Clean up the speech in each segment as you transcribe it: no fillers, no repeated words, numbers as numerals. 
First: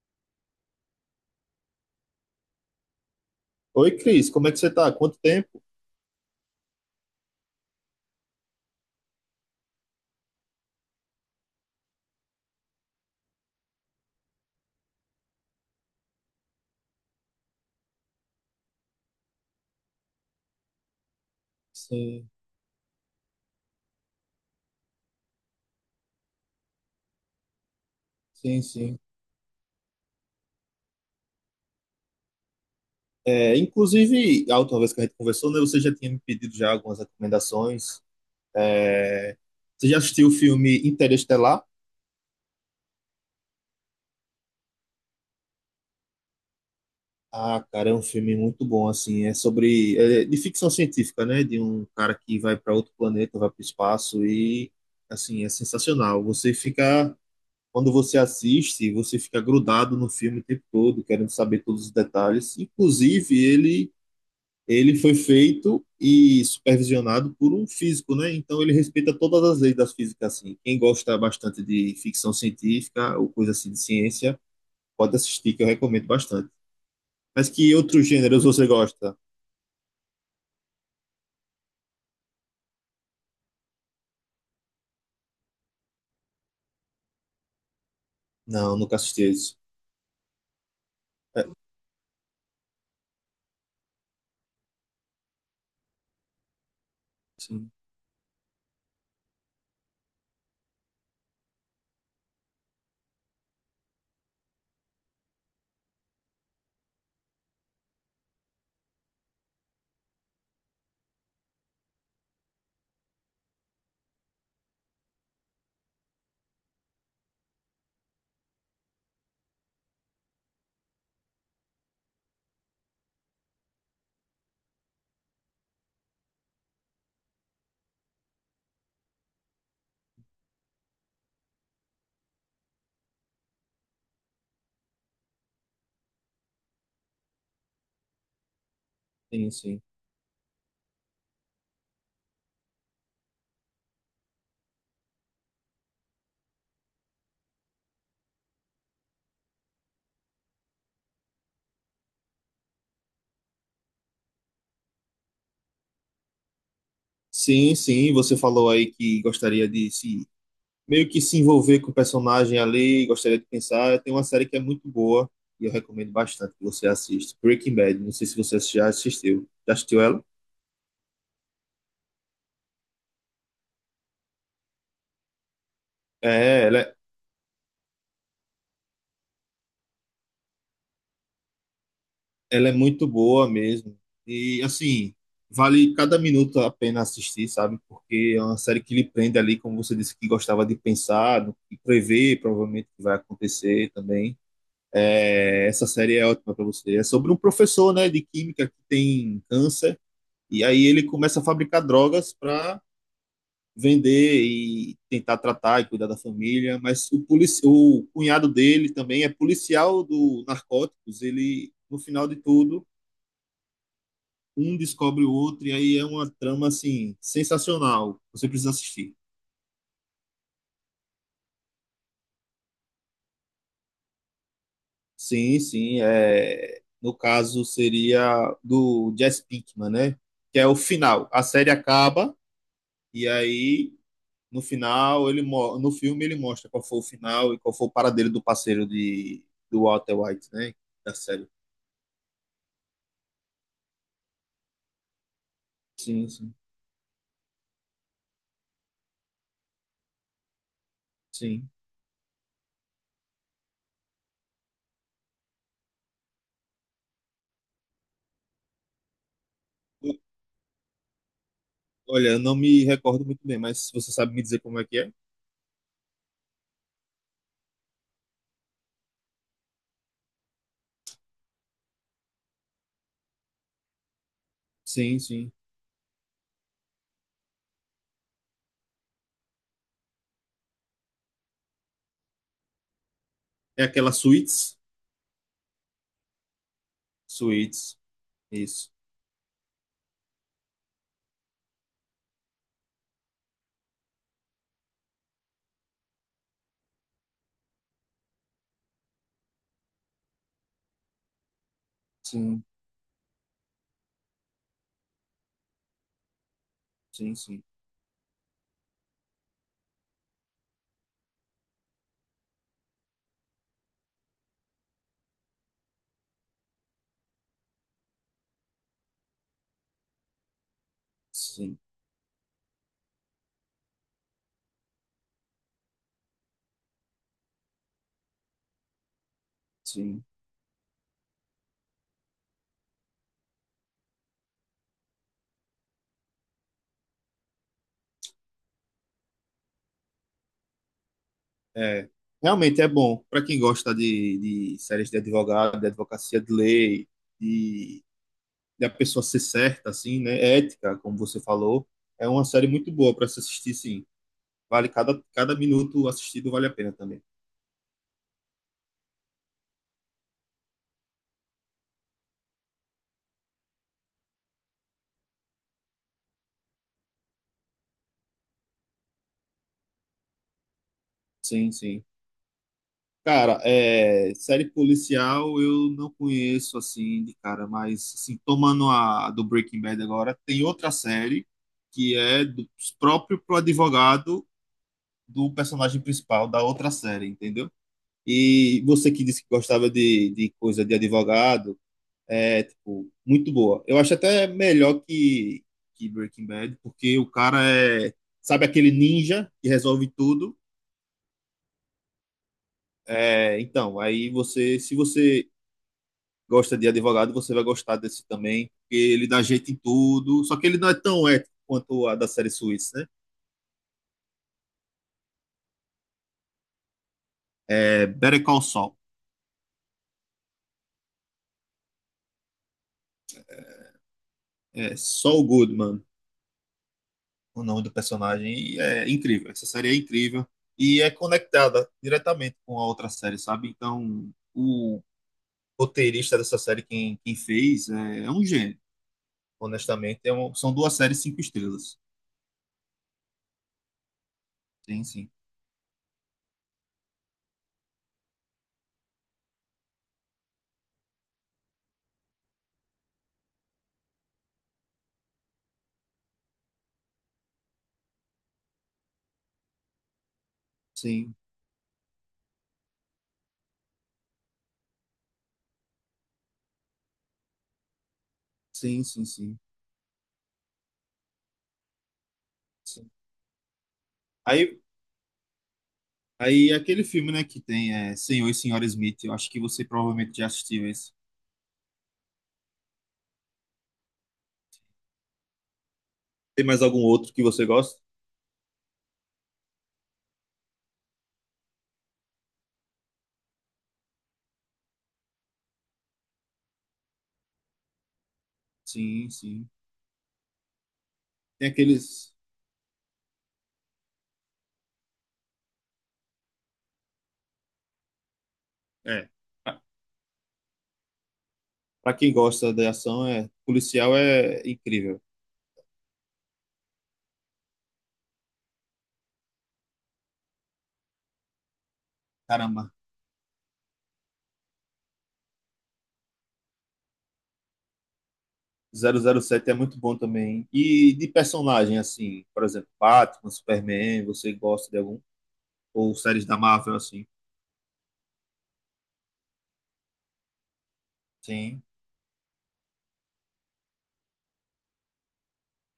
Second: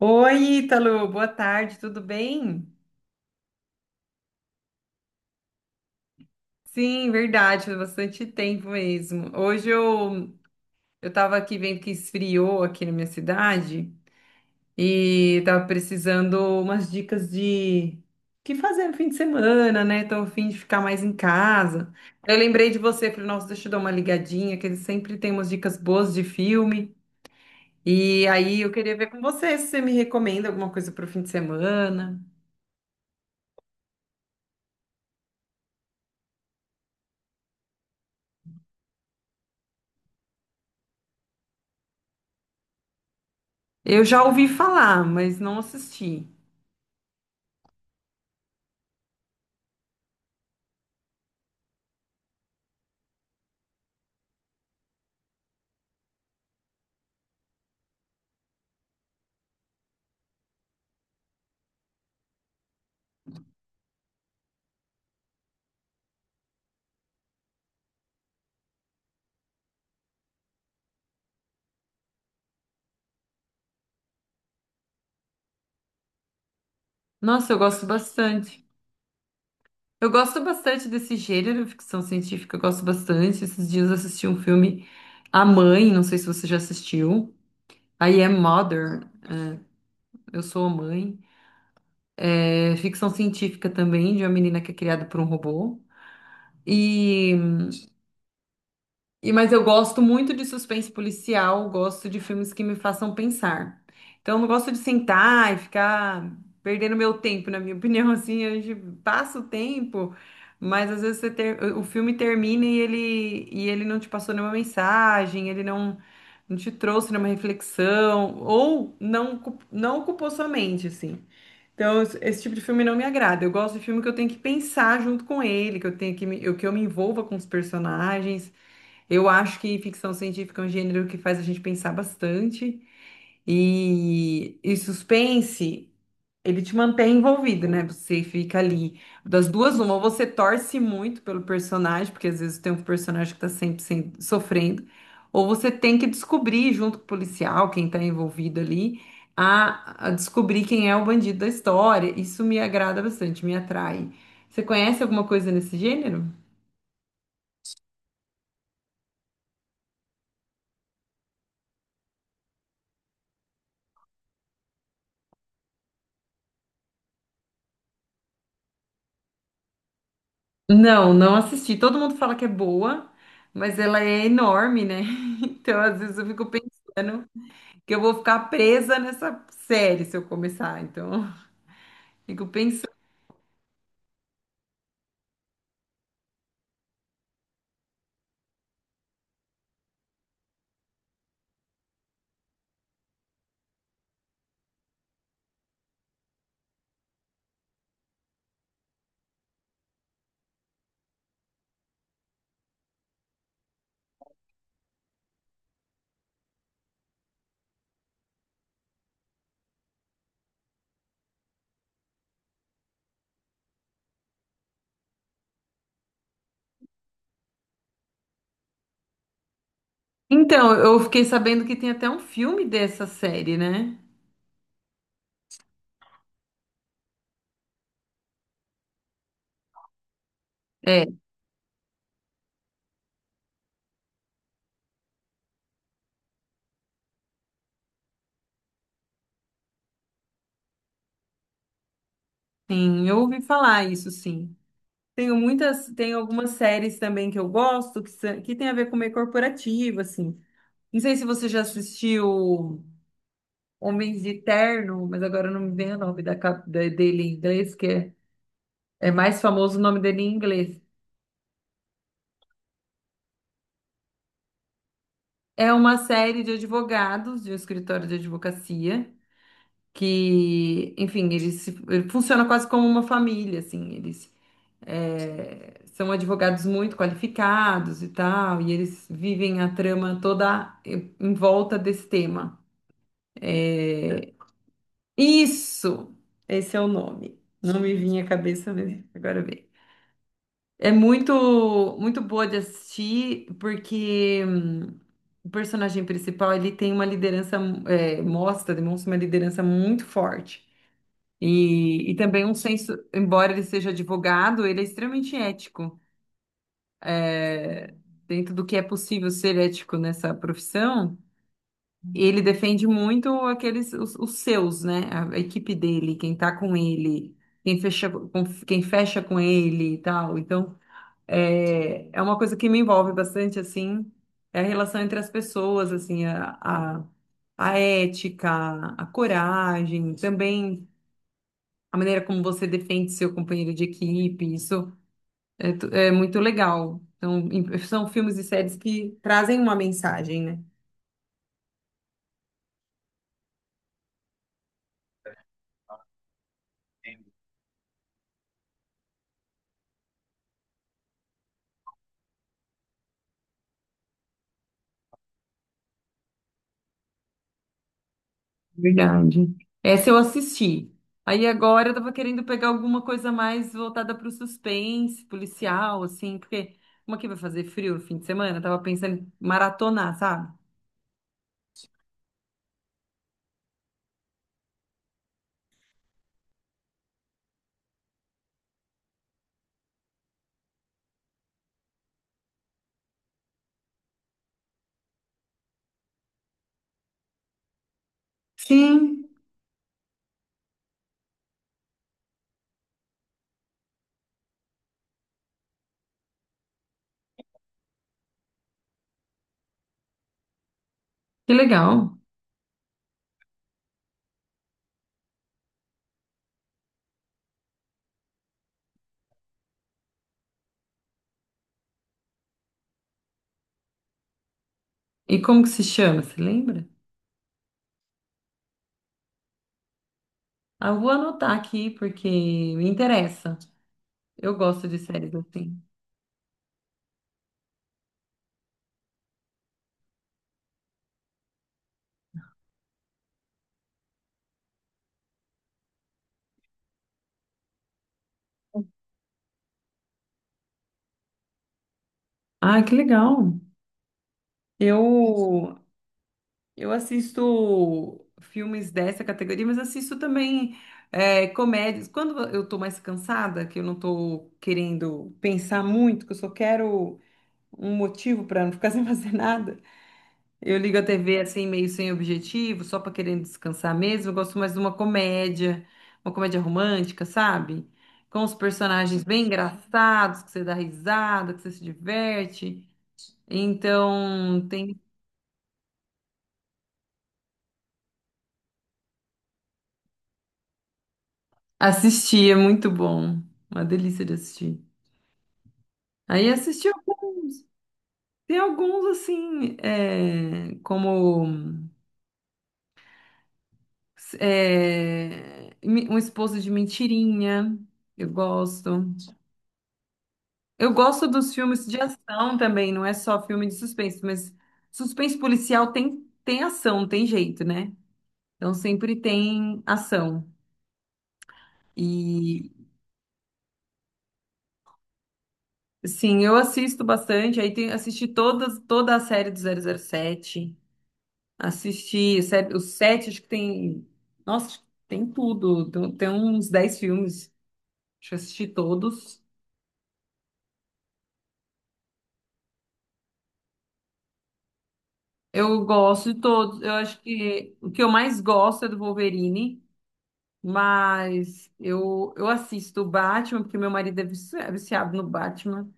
Oi, Ítalo, boa tarde, tudo bem? Oi, Cris, como é que você tá? Quanto tempo? Sim, verdade, faz bastante tempo mesmo. Hoje eu tava aqui vendo que esfriou aqui na minha cidade e tava precisando umas dicas de o que fazer no fim de semana, né? Tô a fim de ficar mais em casa. Sim, Eu lembrei de você, falei, nossa, deixa eu dar uma ligadinha, que ele sempre tem umas dicas boas de filme. E aí sim, eu queria sim. ver com você se você me recomenda alguma coisa pro fim de semana. É, inclusive, a última vez que a gente conversou, né, você já tinha me pedido já algumas recomendações. É, você já assistiu o filme Interestelar? Eu já ouvi falar, mas não assisti. Ah, cara, é um filme muito bom, assim, é de ficção científica, né, de um cara que vai para outro planeta, vai para o espaço e, assim, é sensacional. Quando você assiste, você fica grudado no filme o tempo todo, querendo saber todos os detalhes. Inclusive, ele foi feito e supervisionado por um físico, né? Então ele respeita todas as leis da física, assim. Quem gosta bastante de ficção científica ou coisa assim de ciência, pode assistir, que eu recomendo bastante. Mas Nossa, eu que gosto outros gêneros você bastante. gosta? Eu gosto bastante desse gênero, ficção científica, eu gosto bastante. Esses dias eu assisti um filme A Mãe, não sei se você já assistiu. I Am Não, nunca Mother, assisti isso. eu sou a mãe. É ficção científica também, de uma menina que é criada por um robô. E Sim, mas eu gosto muito de suspense policial, gosto de filmes que me façam pensar. Então, eu não gosto de sentar e ficar perdendo meu tempo, na minha opinião, assim, a gente passa o tempo, mas às vezes o filme termina e ele não te passou nenhuma mensagem, ele não, não te trouxe nenhuma reflexão, ou não, ocu- não ocupou sua mente, assim. Então, esse tipo de filme não me agrada. Eu gosto de filme que eu tenho que pensar junto com ele, que eu tenho que me, eu- que eu me envolva com os personagens. Eu acho que ficção científica é um gênero que faz a gente pensar bastante e suspense, ele te mantém envolvido, né? Você fica ali das sim, duas, sim. uma, ou você torce muito pelo personagem, porque às vezes tem um personagem que tá sofrendo, ou você tem que descobrir junto com o policial, quem tá envolvido ali, a descobrir quem é o bandido da história. Isso me agrada bastante, me atrai. Você conhece alguma coisa nesse gênero? Sim, sim, você falou aí que gostaria de se meio que se envolver com o personagem ali, gostaria de pensar. Tem uma série que é muito boa e eu recomendo bastante que você assista. Breaking Bad, não sei se você já assistiu. Já assistiu ela? Não, não assisti. Todo mundo fala que é boa, mas ela é enorme, né? Então, às vezes eu fico É, ela, pensando que eu vou ficar presa nessa série se eu começar. Então, fico Ela é pensando. muito boa mesmo. E, assim, vale cada minuto a pena assistir, sabe? Porque é uma série que lhe prende ali, como você disse, que gostava de pensar e prever, provavelmente, o que vai acontecer também. É, essa série é ótima para você. É sobre um professor, né, de química que tem câncer, e aí ele começa a fabricar drogas para vender e tentar tratar e cuidar da família, mas o cunhado dele também é policial do narcóticos, ele, no final de tudo, um descobre o outro, e aí é uma trama assim, sensacional. Você precisa assistir. Então, eu fiquei sabendo que tem até um filme dessa série, né? Sim, sim. É... No caso, seria do Jesse Pinkman, né? Que é o É, final. A série acaba, e aí no final no filme ele mostra qual foi o final e qual foi o paradeiro do parceiro de do Walter White, né? Da série. sim, eu ouvi falar isso, sim. Tenho muitas, tem Sim, algumas sim, séries também que eu gosto que tem a ver com meio corporativo, assim. Não sei se você já sim. assistiu Homens de Terno, mas agora não me vem o nome dele em inglês, que é. É mais famoso o nome O- dele em inglês. Olha, eu não me recordo muito bem, mas você sabe me dizer como é que é? É uma série de advogados, de um escritório de advocacia, que, enfim, eles se- ele funciona quase como uma família, assim. Eles Sim, sim. é, são advogados muito qualificados e tal, e eles vivem a trama toda em volta desse tema. É aquela É, Suits? isso! Esse é o nome. Não me Suits. vinha à cabeça Isso. mesmo. Agora vem. É muito, muito boa de assistir, porque o personagem principal, ele tem uma liderança, demonstra uma liderança muito forte. E também um Sim. senso, embora ele seja advogado, ele é extremamente ético. Sim, sim, Dentro do que é possível ser ético nessa profissão, ele defende muito os seus, né? A equipe dele, quem tá com ele, quem fecha com, quem fecha com ele e tal. Então, sim, é, é uma coisa que me envolve bastante, assim, é a relação entre as pessoas, assim, a ética, a coragem, sim. também a maneira como você defende seu companheiro de equipe, isso é muito legal. Então, são filmes e séries que trazem uma mensagem, né? É, realmente é bom para quem gosta de séries de advogado, de advocacia de lei, de, de a pessoa ser certa, assim, né? É Ética, como você falou. É uma série muito boa para se assistir, sim. Vale cada, cada minuto assistido vale a pena também. Verdade. Essa eu assisti. Aí agora eu tava querendo pegar alguma coisa mais voltada para o suspense, policial, assim, porque como aqui vai fazer frio no fim de semana, eu tava pensando em maratonar, sabe? Sim, sim. Cara, série policial eu não conheço assim de cara, mas assim, tomando a do Breaking Bad agora, tem outra série que é do próprio pro advogado do personagem principal da outra série, entendeu? E Sim. você que disse que gostava de coisa de advogado, é, tipo, muito boa. Eu acho até melhor que Breaking Bad, porque o cara é, sabe aquele ninja que resolve tudo? Que legal. É, então, aí se você gosta de advogado, você vai gostar desse também, porque ele dá jeito em tudo, só que ele não é tão ético quanto a da série suíça, né? E como que se chama, você lembra? É, Better Call Saul, Ah, eu vou anotar aqui porque me interessa. Eu gosto é de séries Saul assim. Goodman, o nome do personagem. E é incrível. Essa série é incrível. E é conectada diretamente com a outra série, sabe? Então, o roteirista dessa série, quem, quem fez, é, é um gênio. Honestamente, são duas séries cinco estrelas. Ah, que legal. Sim, sim. Eu Eu assisto filmes dessa categoria, mas assisto também comédias. Quando eu tô mais cansada, que eu não tô querendo pensar muito, que eu só quero um motivo para não ficar sem fazer nada, eu ligo a Sim, TV assim, meio sem objetivo, só para querendo descansar mesmo. Eu gosto mais de uma comédia romântica, sabe? Com os sim, personagens sim, bem sim. engraçados, que você dá risada, que você se diverte. Sim. Então, Aí, tem. aí aquele filme, né, que tem é, Senhor e Senhora Smith, eu acho que você provavelmente já assistiu esse. Assisti, é muito bom. Uma delícia de assistir. Aí Tem mais assisti algum outro que alguns. você gosta? Tem alguns, assim, Um Esposo de Mentirinha. Eu gosto. Sim, sim. Eu gosto dos Tem filmes de aqueles. ação também, não é só filme de suspense, mas suspense policial tem, tem ação, tem jeito, né? Então sempre É. Pra tem ação. pra quem E, gosta de ação, é policial é incrível. sim, eu assisto bastante. Aí tem, toda a série do zero zero sete. Os Caramba, sete, acho que tem. Nossa, tem tudo. Tem uns dez filmes. Acho que eu assisti zero zero todos. sete é muito bom também. Hein? E de personagem, assim, por exemplo, Batman, Superman, você gosta de algum? Eu Ou gosto de séries da todos. Eu Marvel, acho assim? que o que eu mais gosto é do Wolverine, mas Sim, eu assisto o Batman, porque meu marido é viciado no Batman.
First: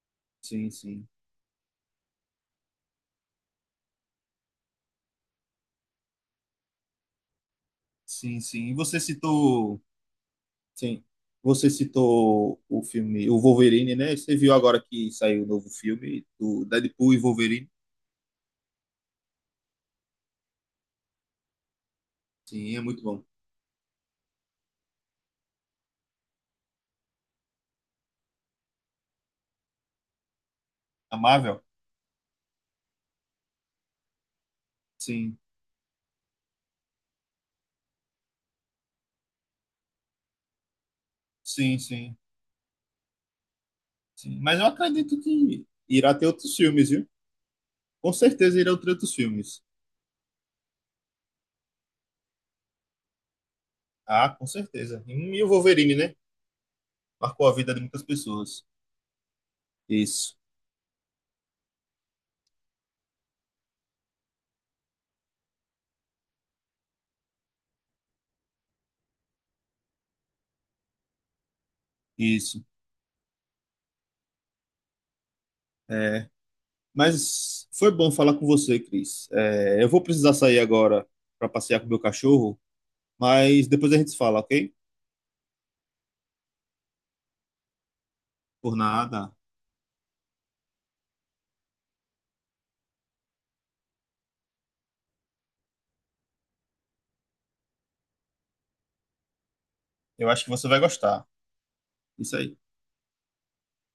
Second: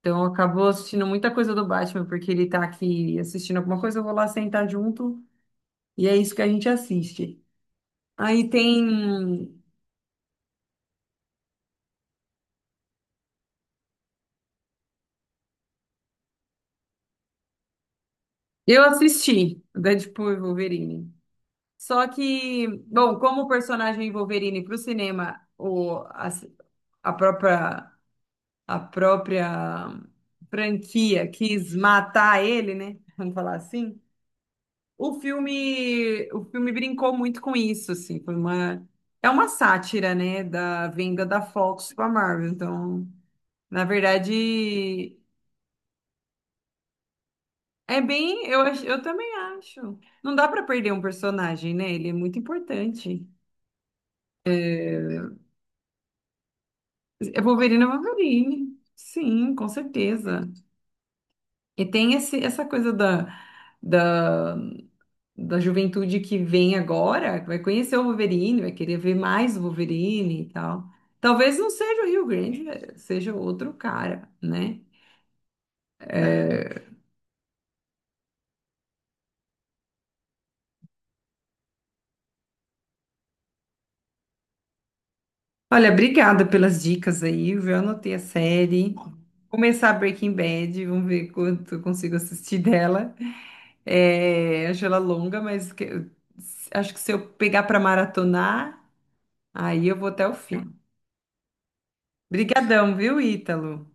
Então eu acabo sim, assistindo sim. muita coisa do Batman, porque ele tá aqui assistindo alguma coisa, eu vou lá sentar junto, e é isso que a gente assiste. Sim, Aí sim. E você tem. citou. Sim. Você citou o filme, o Wolverine, né? Você viu agora que saiu o novo filme do Deadpool e Wolverine? Eu assisti Deadpool e Wolverine. Só que, Sim, é muito bom, bom. como o personagem Wolverine para o cinema, o, a própria, a própria A franquia Marvel? quis matar ele, né? Vamos falar assim. Sim, O filme brincou muito com isso, assim, é uma sátira, né, da venda da sim, Fox para sim, Marvel. Então, na sim. Mas eu verdade, acredito que irá ter outros filmes, viu? Com certeza irão ter eu outros também filmes. acho. Não dá para perder um personagem, né? Ele é muito importante. Ah, com certeza. E o Wolverine, né? É Marcou a vida de Wolverine, é muitas pessoas. Wolverine. Sim, com Isso, certeza. E tem esse, essa coisa da, da juventude que vem agora, que vai conhecer o Wolverine, vai querer ver mais o Wolverine e tal. Talvez não seja o Rio isso. Grande, é, seja outro cara, né? É. Mas foi bom falar com você, Cris. É, eu vou precisar sair agora para passear com o meu cachorro, mas depois a gente se fala, ok? Olha, obrigada pelas dicas aí, viu? Eu anotei a Por série. nada. Começar Breaking Bad, vamos ver quanto eu consigo assistir dela. É, acho ela longa, acho que se eu pegar para maratonar. Aí eu vou até Eu o acho que você fim. vai gostar. Isso aí. Brigadão, viu, Ítalo?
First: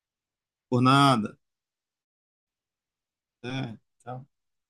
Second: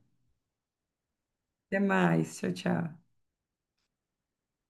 Por nada. Até mais. Tchau, tchau. É, tchau.